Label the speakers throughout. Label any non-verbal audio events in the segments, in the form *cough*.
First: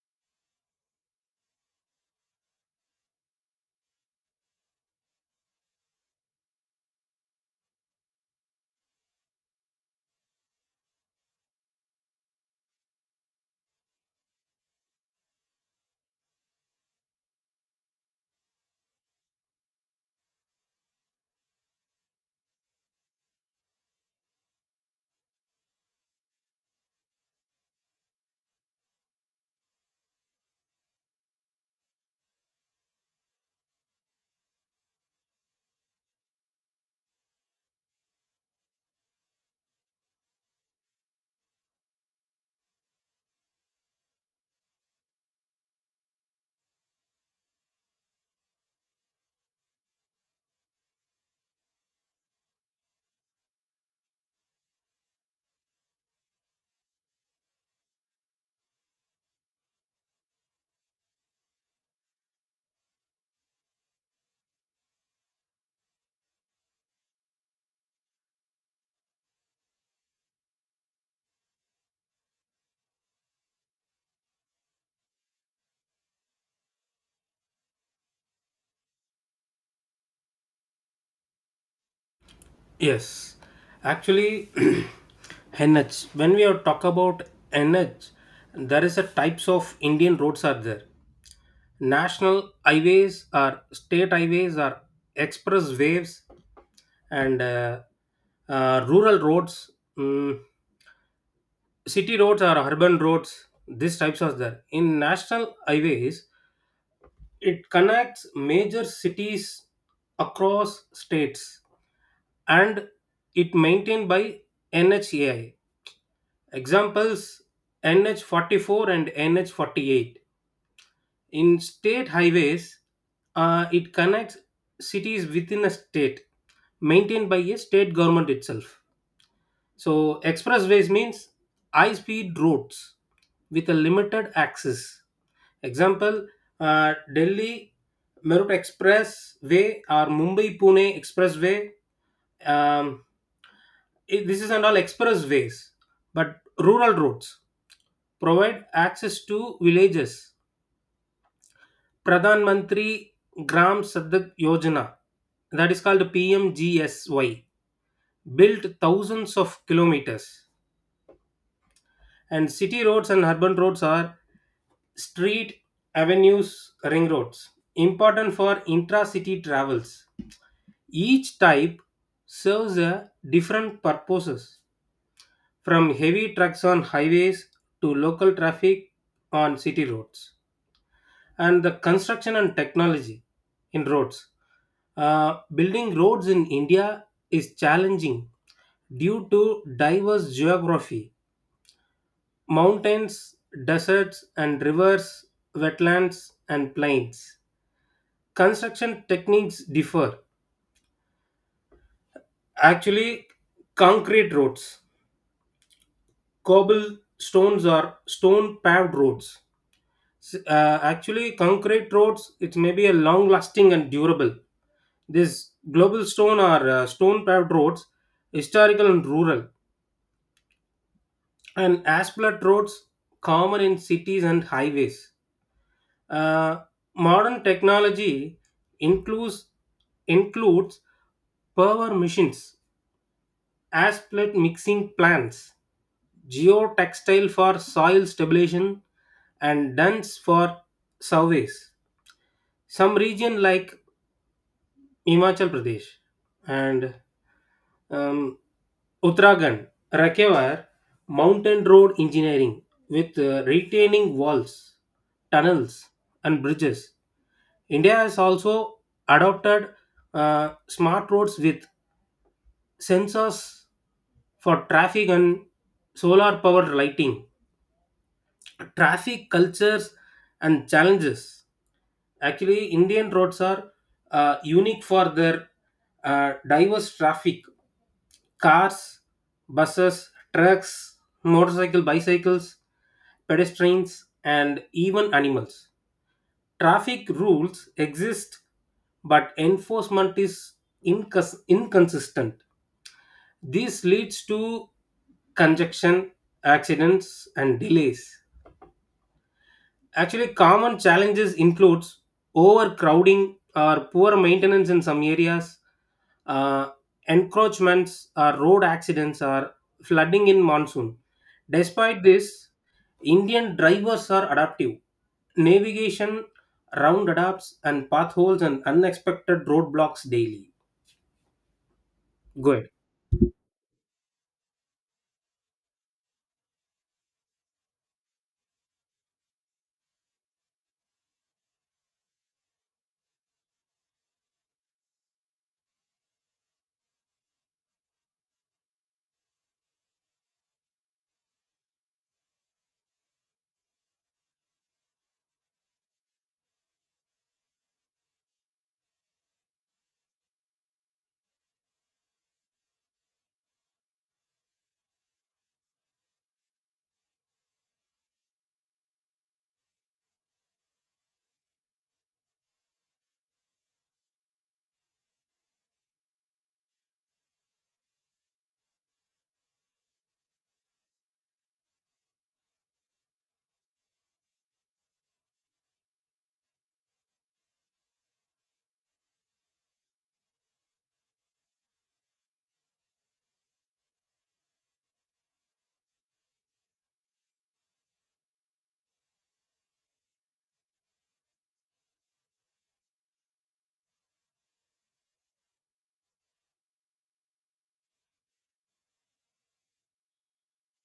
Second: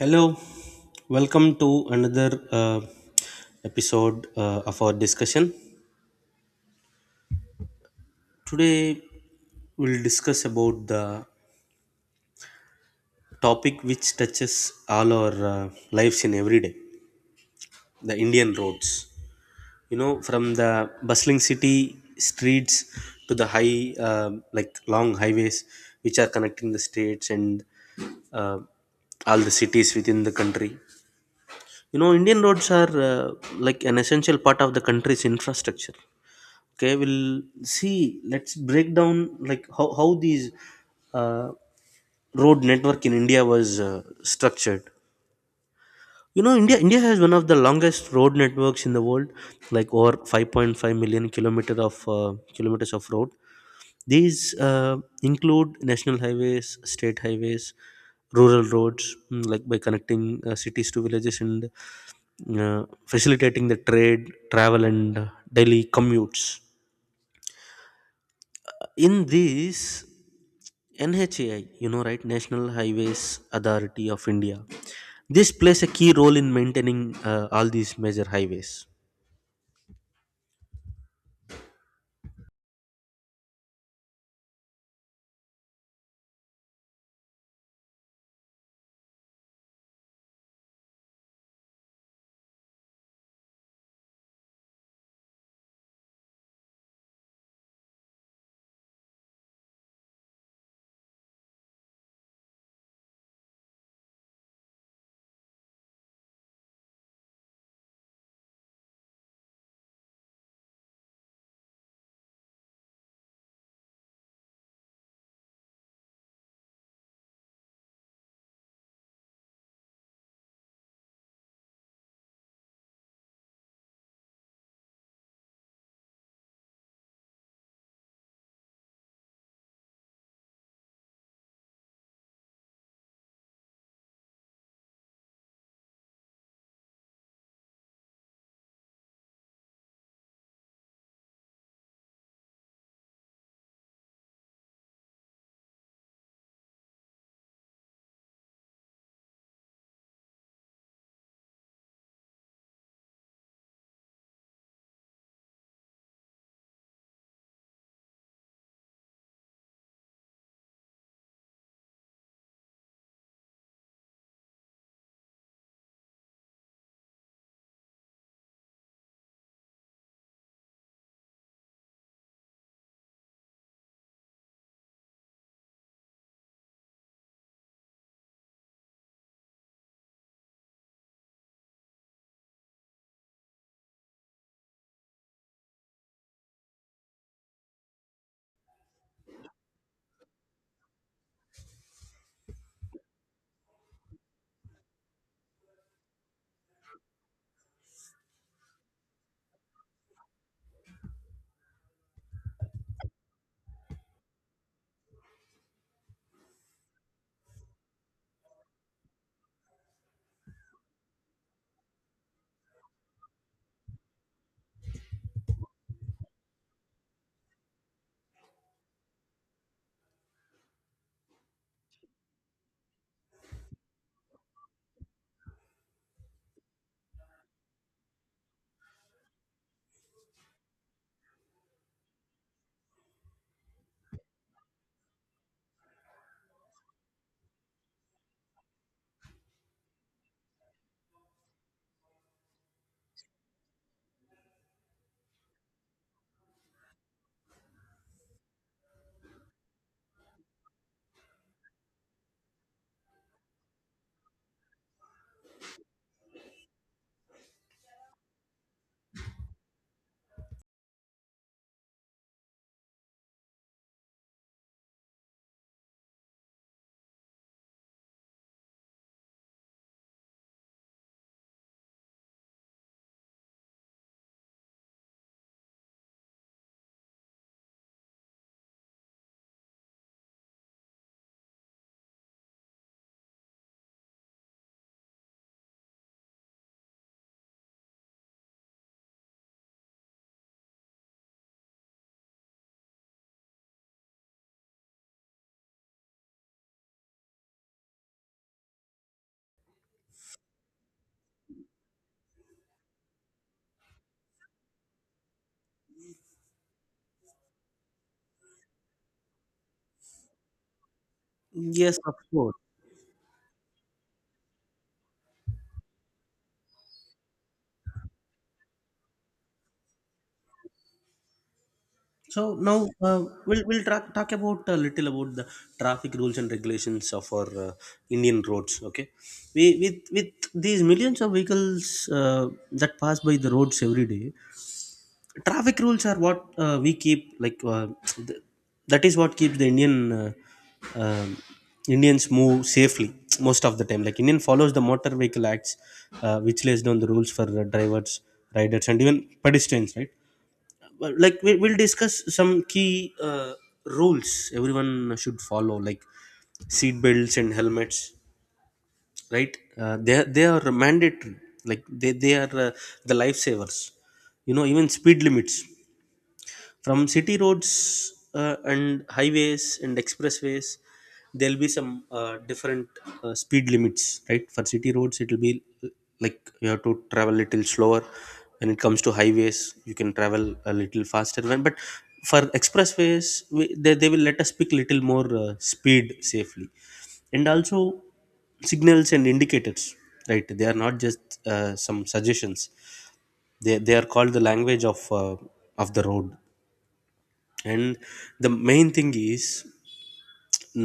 Speaker 1: Hello, welcome to another episode of our discussion. Today, we'll discuss about the topic which touches all our lives in every day, the Indian roads. You know, from the bustling city streets to the high, like long highways which are connecting the states and uh, all the cities within the country. You know, Indian roads are like an essential part of the country's infrastructure. Okay, we'll see, let's break down like how these uh, road network in India was structured. You know, India has one of the longest road networks in the world, like over 5.5 million kilometer of kilometers of road. These include national highways, state highways, rural roads, like by connecting cities to villages and uh, facilitating the trade, travel and daily commutes. In this NHAI, you know, right, National Highways Authority of India, this plays a key role in maintaining all these major highways.
Speaker 2: Yes, actually, *clears throat* NH. When we are talk about NH, there is a types of Indian roads are there. National highways or state highways or express waves and rural roads, mm, city roads or urban roads. These types are there. In national highways, it connects major cities across states and it maintained by NHAI. Examples, NH44 and NH48. In state highways, it connects cities within a state maintained by a state government itself. So, expressways means high speed roads with a limited access. Example, Delhi Meerut Expressway or Mumbai Pune Expressway. Um, this is and all expressways, but rural roads provide access to villages. Pradhan Mantri Gram Sadak Yojana, that is called PMGSY, built thousands of kilometers. And city roads and urban roads are street, avenues, ring roads, important for intra city travels. Each type serves a different purposes, from heavy trucks on highways to local traffic on city roads. And the construction and technology in roads. Building roads in India is challenging due to diverse geography, mountains, deserts, and rivers, wetlands, and plains. Construction techniques differ. Actually, concrete roads, cobble stones, or stone paved roads. Actually, concrete roads, it may be a long lasting and durable. This global stone are stone paved roads, historical and rural, and asphalt roads common in cities and highways. Uh, Modern technology includes includes power machines, asphalt mixing plants, geotextile for soil stabilization, and duns for surveys. Some region like Himachal Pradesh and Um, Uttarakhand require mountain road engineering with retaining walls, tunnels, and bridges. India has also adopted smart roads with sensors for traffic and solar powered lighting. Traffic cultures and challenges. Actually, Indian roads are unique for their diverse traffic. Cars, buses, trucks, motorcycle, bicycles, pedestrians, and even animals. Traffic rules exist, but enforcement is inconsistent. This leads to congestion, accidents, and delays. Actually, common challenges includes overcrowding or poor maintenance in some areas, uh, encroachments, or road accidents, or flooding in monsoon.
Speaker 1: Yes,
Speaker 2: Despite
Speaker 1: of
Speaker 2: this,
Speaker 1: course.
Speaker 2: Indian drivers are adaptive. Navigation, round adapts, and potholes and unexpected roadblocks daily. Go
Speaker 1: So
Speaker 2: ahead.
Speaker 1: now talk about a little about the traffic rules and regulations of our Indian roads. Okay, we with these millions of vehicles that pass by the roads every day, traffic rules are what we keep th- that is what keeps the uh, um, indians move safely most of the time. Like Indian follows the motor vehicle acts, which lays down the rules for drivers, riders and even pedestrians, right? But, like we'll discuss some key uh, rules everyone should follow, like seat belts and helmets, right? They are mandatory. Like they are the lifesavers, you know. Even speed limits, from city roads and highways and expressways, there'll be some different speed limits, right? For city roads it'll be uh, like you have to travel a little slower. When it comes to highways you can travel a little faster, when, but for expressways they will let us pick little more speed safely. And also signals and indicators, right? They are not just some suggestions. They are called the language of the road. And the main thing is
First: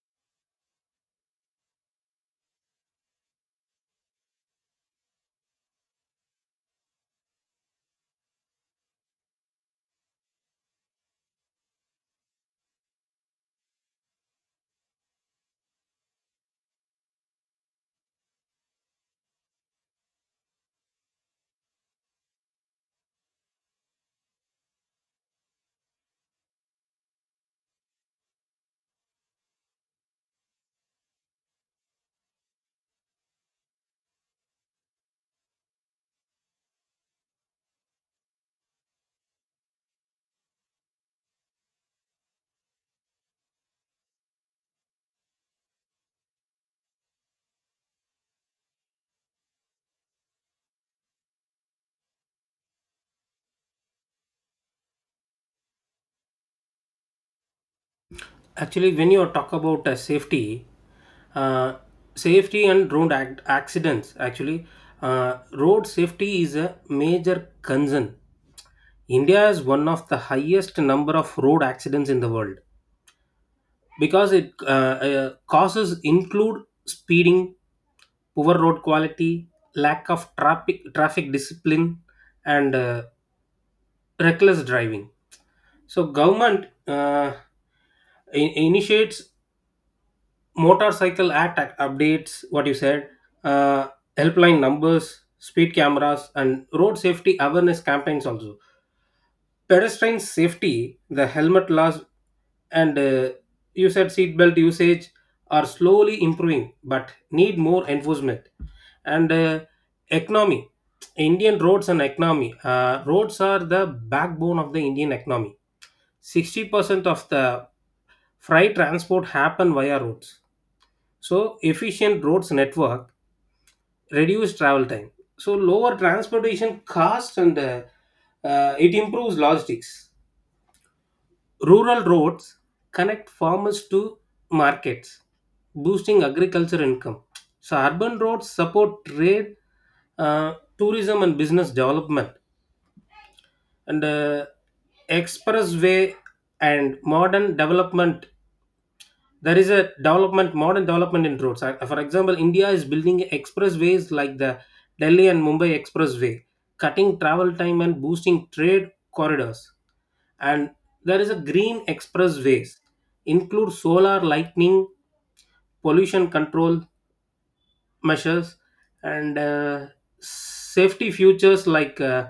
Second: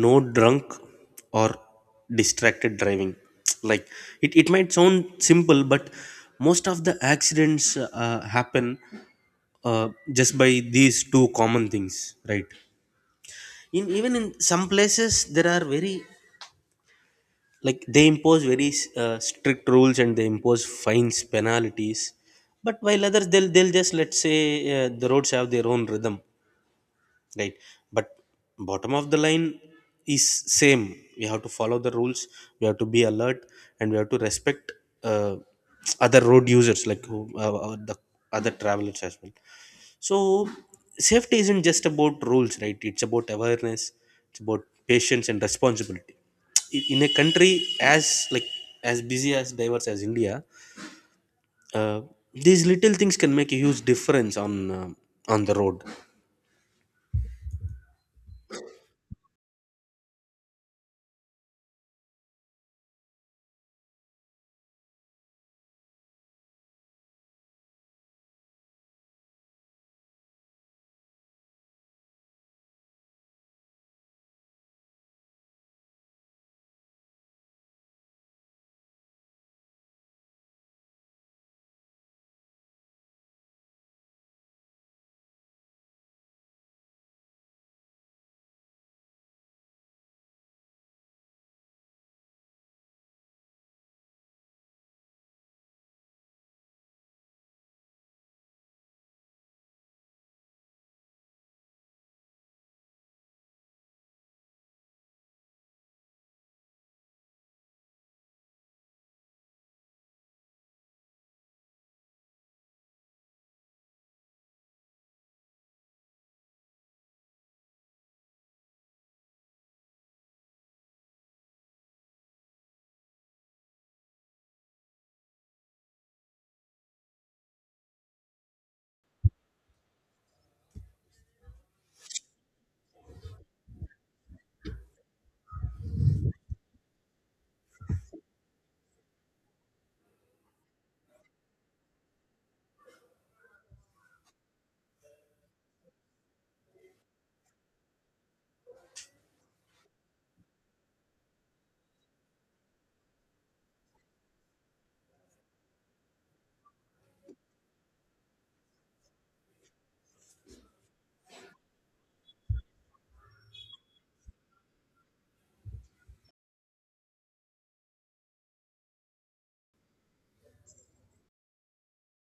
Speaker 1: no drunk or distracted driving. *tsk* Like it might sound simple, but most of the accidents happen just by these two common things, right? In, even in some places there are very, like, they impose very strict rules and they impose fines, penalties. But while others they'll just, let's say the roads have their own rhythm, right? But bottom of the line is same, we have to follow the rules, we have to be alert, and we have to respect uh, other road users, like who the other travelers as well. So safety isn't just about rules, right? It's about awareness, it's about patience and responsibility. In a country as like, as busy as diverse as India, uh, these little things can make a huge difference uh, on the road.
Speaker 2: Actually, when you talk about uh, safety and road accidents, actually, road safety is a major concern. India is one of the highest number of road accidents in the world because it causes include speeding, poor road quality, lack of traffic discipline, and reckless driving. So government initiates motorcycle act updates what you said, uh, helpline numbers, speed cameras, and road safety awareness campaigns. Also, pedestrian safety, the helmet laws, and you said seatbelt usage are slowly improving but need more enforcement. And economy. Indian roads and economy. Roads are the backbone of the Indian economy. 60% of the freight transport happen via roads, so efficient roads network reduce travel time. So lower transportation costs and it improves logistics. Rural roads connect farmers to markets, boosting agriculture income. So urban roads support trade, tourism, and business development. And expressway and modern development. There is a development, modern development in roads. For example, India is building expressways like the Delhi and Mumbai expressway, cutting travel time and boosting trade corridors. And there is a green expressways include solar lightning, pollution control measures, and safety features like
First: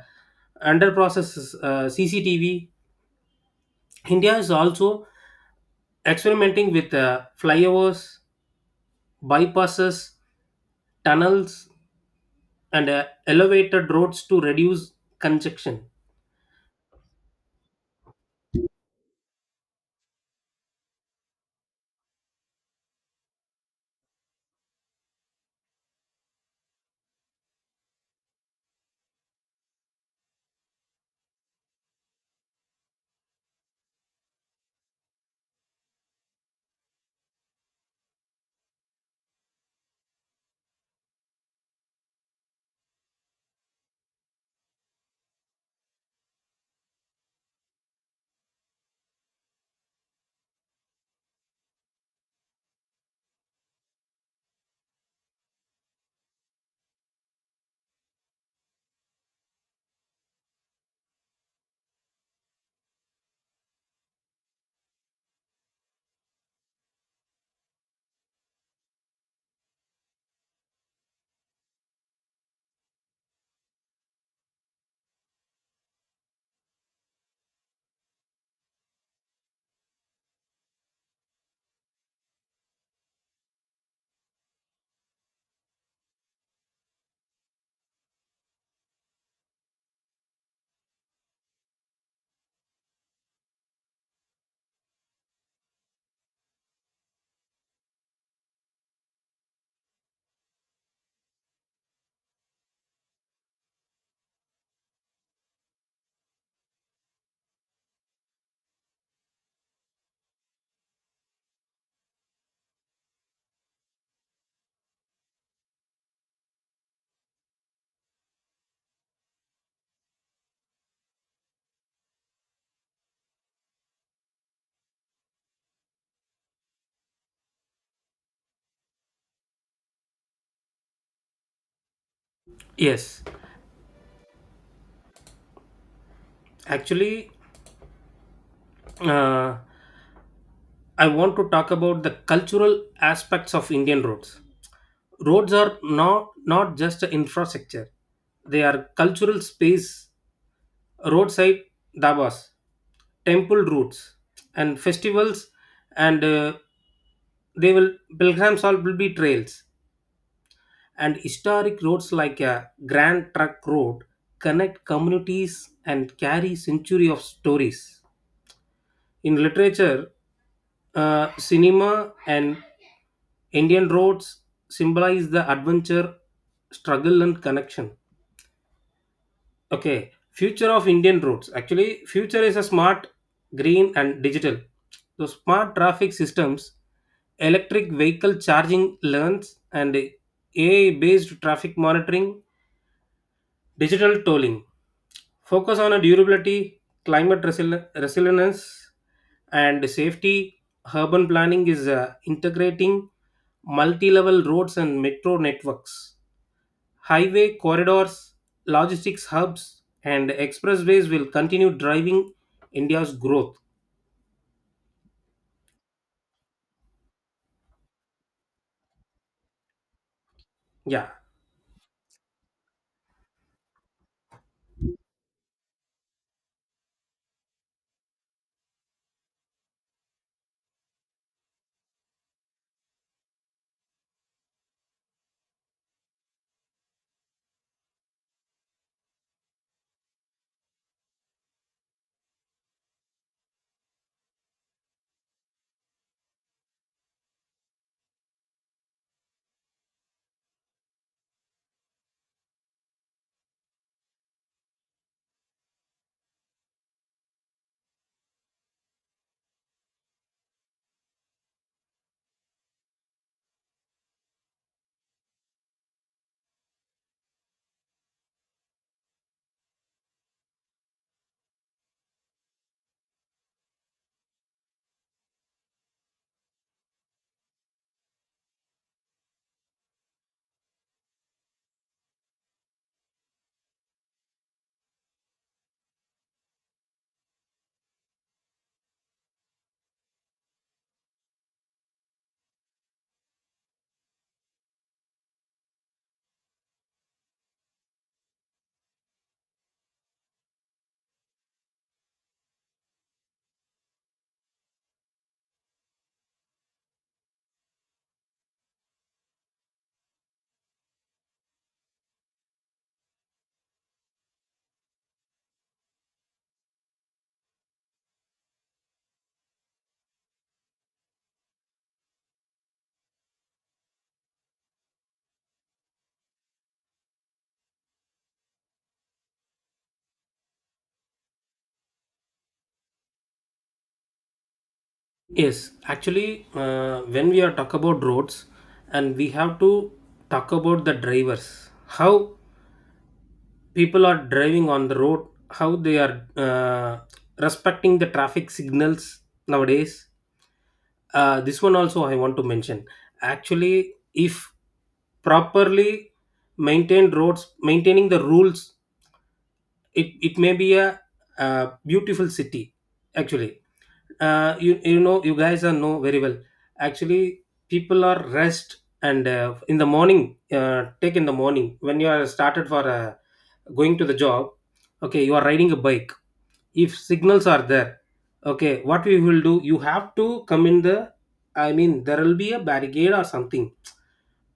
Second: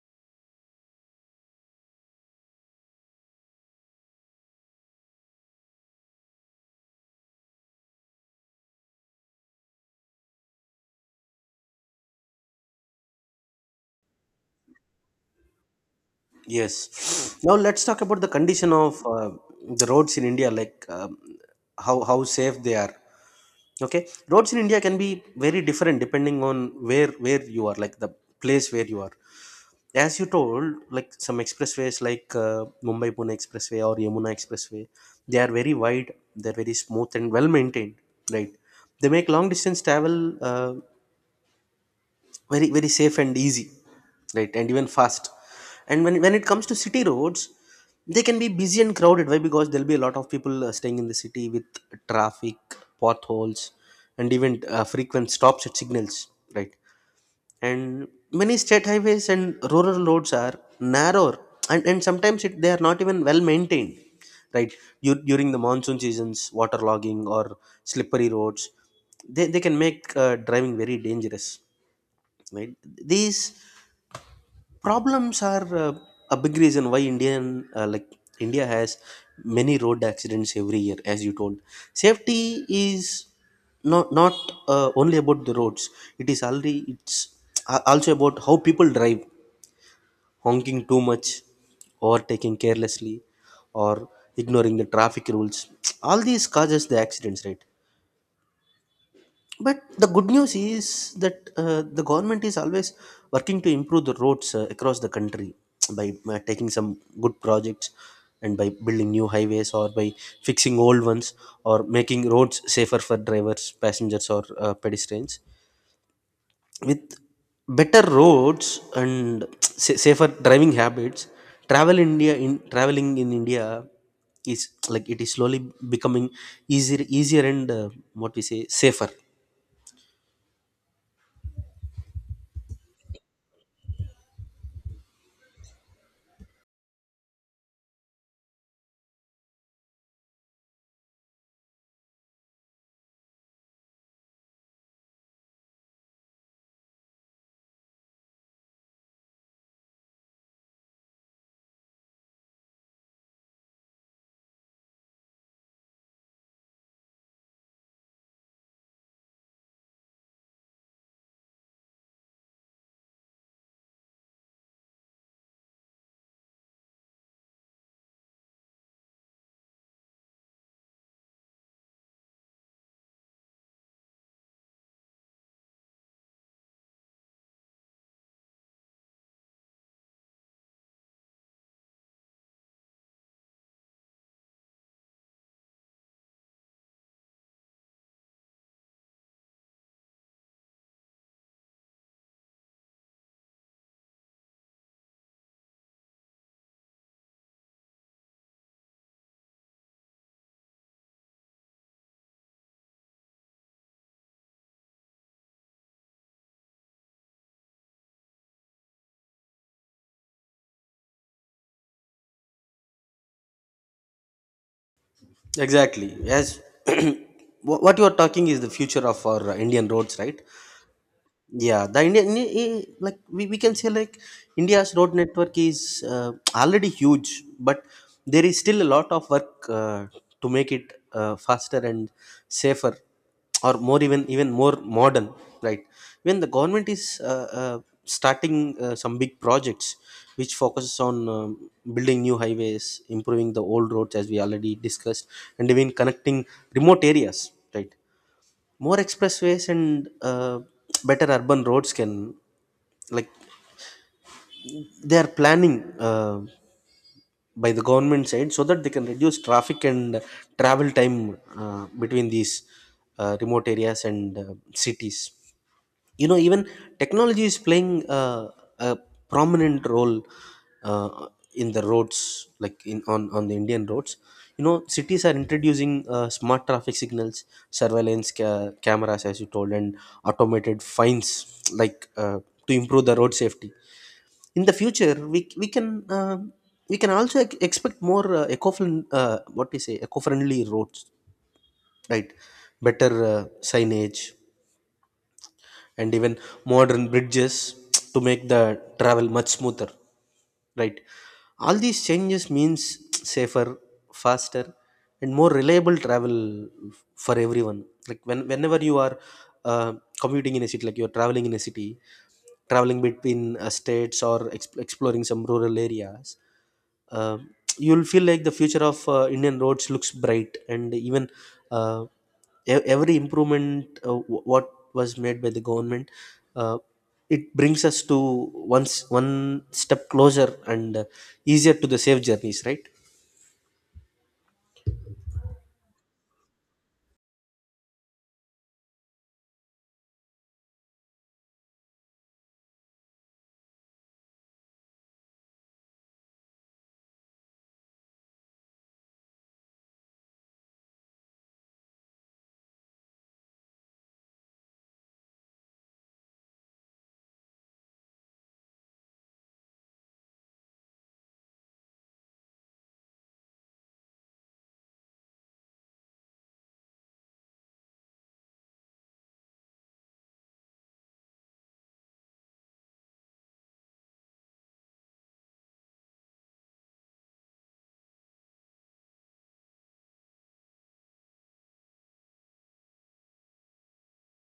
Speaker 2: under process, CCTV. India is also experimenting with flyovers, bypasses, tunnels, and elevated roads to reduce congestion.
Speaker 1: Yes. Now let's talk about the condition of the roads in India, like how safe they are. Okay, roads in India can be very different depending on where you are, like the place where you are. As you told, like some expressways like Mumbai Pune Expressway or Yamuna Expressway, they are very wide, they're very smooth and well maintained, right? They make long distance travel very, very safe and easy, right, and even fast. And when it comes to city roads, they can be busy and crowded, why, because there'll be a lot of people staying in the city with traffic, potholes, and even frequent stops at signals, right? And many state highways and rural roads are narrower, and sometimes they are not even well maintained, right? You, during the monsoon seasons, waterlogging or slippery roads, they can make driving very dangerous, right? These problems are a big reason why uh, like india has many road accidents every year, as you told. Safety is not only about the roads, it is already, it's also about how people drive. Honking too much, overtaking carelessly, or ignoring the traffic rules, *tsk* all these causes the accidents, right? But the good news is that the government is always working to improve the roads across the country, *tsk* by taking some good projects and by building new highways or by fixing old ones, or making roads safer for drivers, passengers, or pedestrians. With better roads and *tsk* safer driving habits, traveling in India is, like, it is slowly becoming easier, easier and what we say, safer.
Speaker 2: Yes, actually, uh, I want to talk about the cultural aspects of Indian roads. Roads are not just infrastructure, they are cultural space, roadside dabas, temple routes, and festivals, and they will pilgrims all will be trails. And historic roads like a Grand Trunk Road connect communities and carry century of stories. In literature, cinema, and Indian roads symbolize the adventure, struggle, and connection. Okay, future of Indian roads. Actually, future is a smart, green, and digital. So smart traffic systems, electric vehicle charging lanes, and AI-based traffic monitoring, digital tolling. Focus on a durability, climate resilience, and safety. Urban planning is integrating multi level roads and metro networks. Highway corridors, logistics hubs, and expressways will continue driving India's growth.
Speaker 1: Exactly. Yes. *clears throat* What you are talking is the future of our Indian roads, right?
Speaker 2: Yeah.
Speaker 1: Yeah, the like we can say, like India's road network is already huge, but there is still a lot of work to make it faster and safer, or more, even more modern. Right, when the government is starting some big projects which focuses on building new highways, improving the old roads as we already discussed, and even connecting remote areas. Right, more expressways and better urban roads can, like, they are planning by the government side so that they can reduce traffic and travel time between these remote areas and cities. You know, even technology is playing a prominent role uh, in the roads, like in on the Indian roads. You know, cities are introducing smart traffic signals, surveillance cameras, as you told, and automated fines, like to improve the road safety. In the future we can also expect more eco what do you say, eco-friendly roads, right? Better signage and even modern bridges *tsk* to make the travel much smoother, right? All these changes means *tsk* safer, faster, and more reliable travel for everyone, like when whenever you are uh, commuting in a city, like you're traveling in a city, traveling between states, or exploring some rural areas, uh, you'll feel like the future of Indian roads looks bright, and even uh, every improvement what was made by the government, uh, it brings us to one step closer and easier to the safe journeys, right?
Speaker 2: Yes, actually, when we are talk about roads, and we have to talk about the drivers. How people are driving on the road, how they are respecting the traffic signals nowadays, this one also I want to mention. Actually, if properly maintained roads maintaining the rules, it may be a beautiful city. Actually, you know you guys are know very well. Actually, people are rest, and in the morning, take in the morning when you are started for going to the job. Okay, you are riding a bike. If signals are there, okay, what we will do, you have to come in the I mean there will be a barricade or something.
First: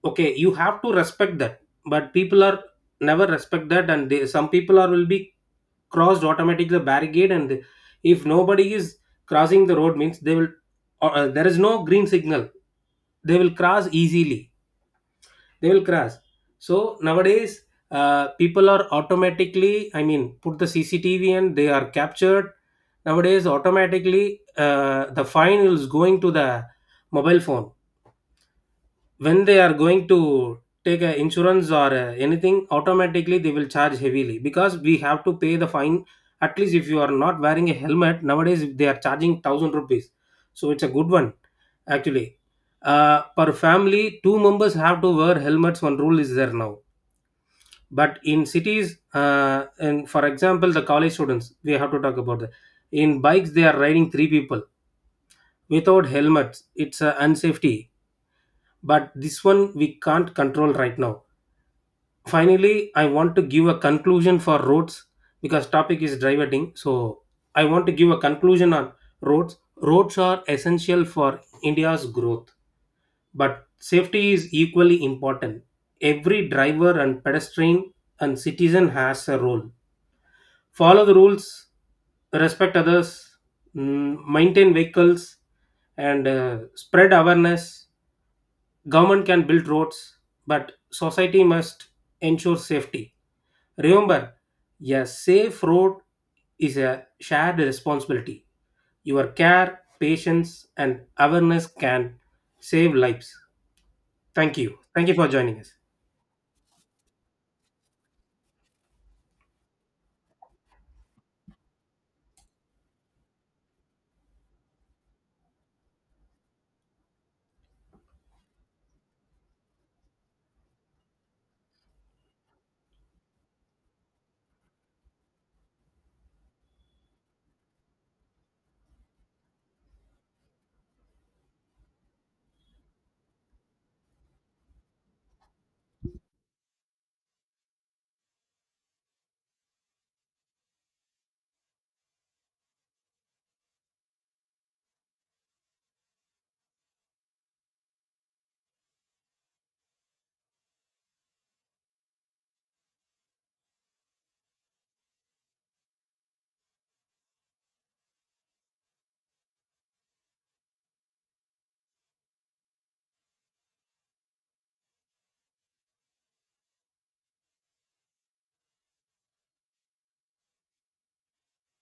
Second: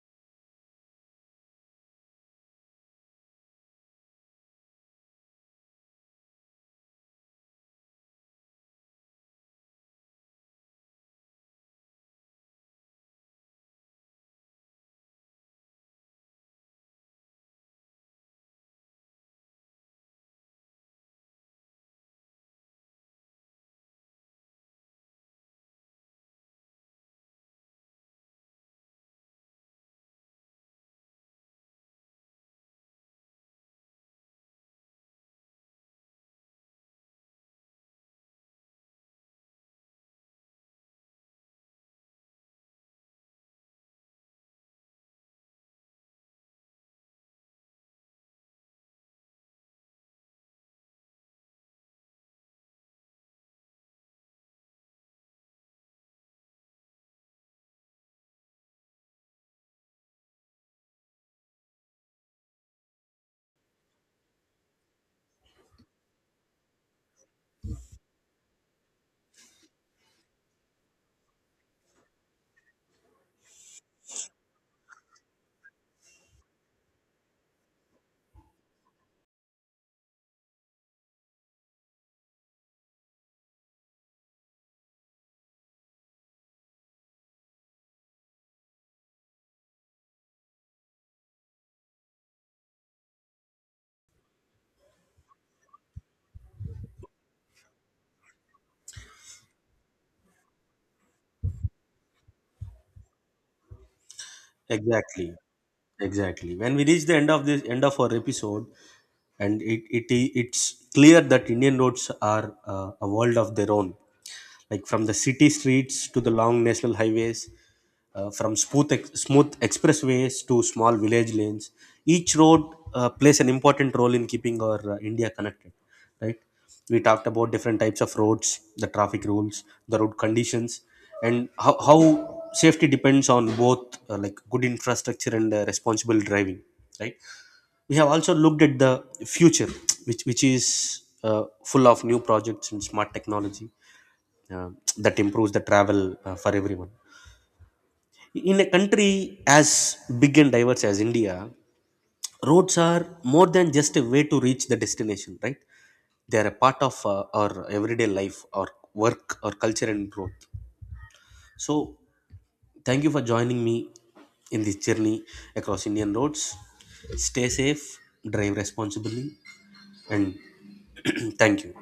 Speaker 2: Okay, you have to respect that. But people are never respect that, and some people are will be crossed automatically the barricade. If nobody is crossing the road means they will there is no green signal, they will cross easily, they will cross. So nowadays, people are automatically, I mean, put the CCTV and they are captured nowadays automatically. The fine is going to the mobile phone when they are going to take a insurance or anything. Automatically, they will charge heavily because we have to pay the fine. At least if you are not wearing a helmet, nowadays they are charging ₹1,000. So it's a good one. Actually, per family two members have to wear helmets, one rule is there now. But in cities, and for example the college students, we have to talk about that. In bikes they are riding three people without helmets, it's unsafety. But this one we can't control right now. Finally, I want to give a conclusion for roads. Because topic is driving, so I want to give a conclusion on roads. Roads are essential for India's growth, but safety is equally important. Every driver and pedestrian and citizen has a role. Follow the rules, respect others, maintain vehicles, and spread awareness. Government can build roads, but society must ensure safety. Remember, a safe road is a shared responsibility. Your care, patience, and awareness can save lives. Thank you. Thank you for
Speaker 1: Exactly.
Speaker 2: joining us.
Speaker 1: Exactly. When we reach the end of our episode, and it's clear that Indian roads are a world of their own. Like from the city streets to the long national highways, from smooth expressways to small village lanes, each road plays an important role in keeping our India connected, right? We talked about different types of roads, the traffic rules, the road conditions, and how safety depends on both like good infrastructure and responsible driving, right? We have also looked at the future, which is uh, full of new projects and smart technology uh, that improves the travel for everyone. In a country as big and diverse as India, roads are more than just a way to reach the destination, right? They are a part of our everyday life, our work, our culture and growth. So thank you for joining me in this journey across Indian roads. Stay safe, drive responsibly, and *clears throat* thank you,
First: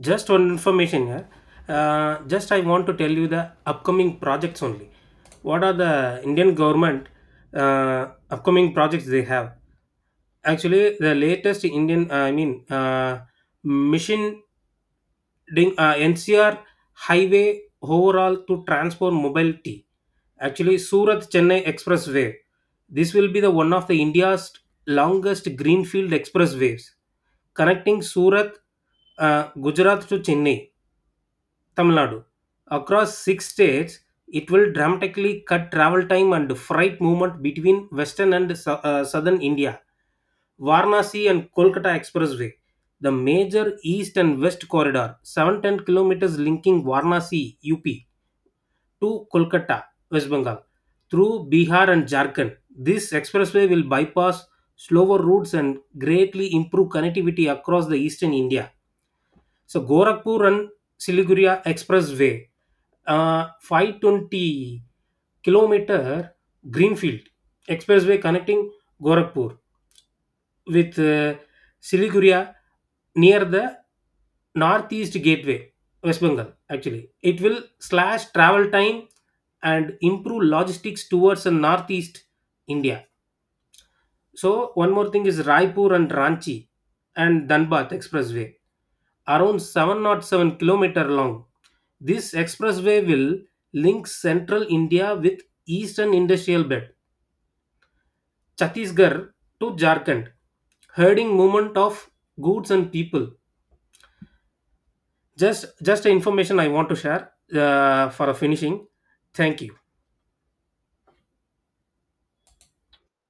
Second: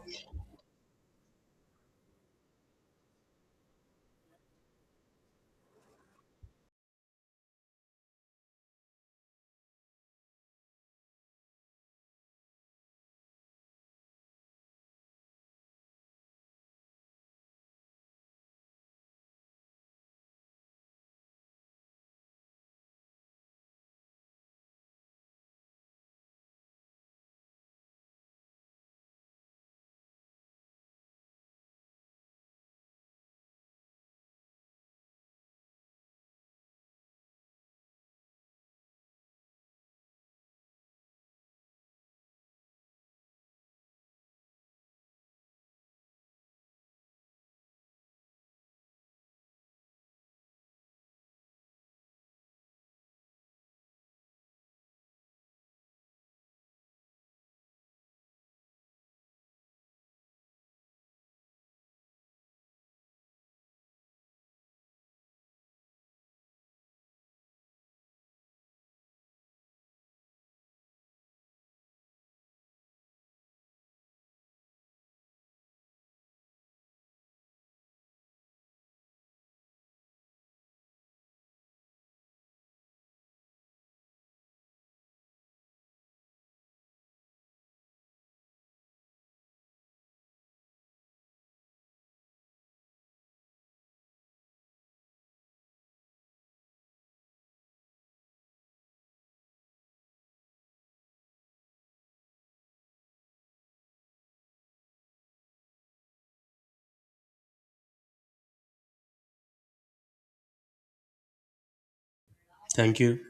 Speaker 2: Just one information here. Just I want to tell you the upcoming projects only. What are the Indian government upcoming projects they have? Actually, the latest Indian, I mean, mission Ding, NCR highway overall to transform mobility. Actually, Surat Chennai Expressway. This will be the one of the India's longest greenfield expressways connecting Surat, Gujarat to Chennai, Tamil Nadu. Across six states, it will dramatically cut travel time and freight movement between western and southern India. Varanasi and Kolkata Expressway, the major east and west corridor, 710 kilometers linking Varanasi, UP, to Kolkata, West Bengal, through Bihar and Jharkhand. This expressway will bypass slower routes and greatly improve connectivity across the eastern India. So Gorakhpur and Siliguri Expressway, 520-kilometer greenfield expressway connecting Gorakhpur with Siliguri near the northeast gateway, West Bengal. Actually, it will slash travel time and improve logistics towards the northeast India. So one more thing is Raipur and Ranchi and Dhanbad Expressway, around 707-kilometer long, this expressway will link central India with eastern industrial belt, Chhattisgarh to Jharkhand, herding movement of goods and people. Just a information I want to share for a finishing. Thank you.
Speaker 1: thank you.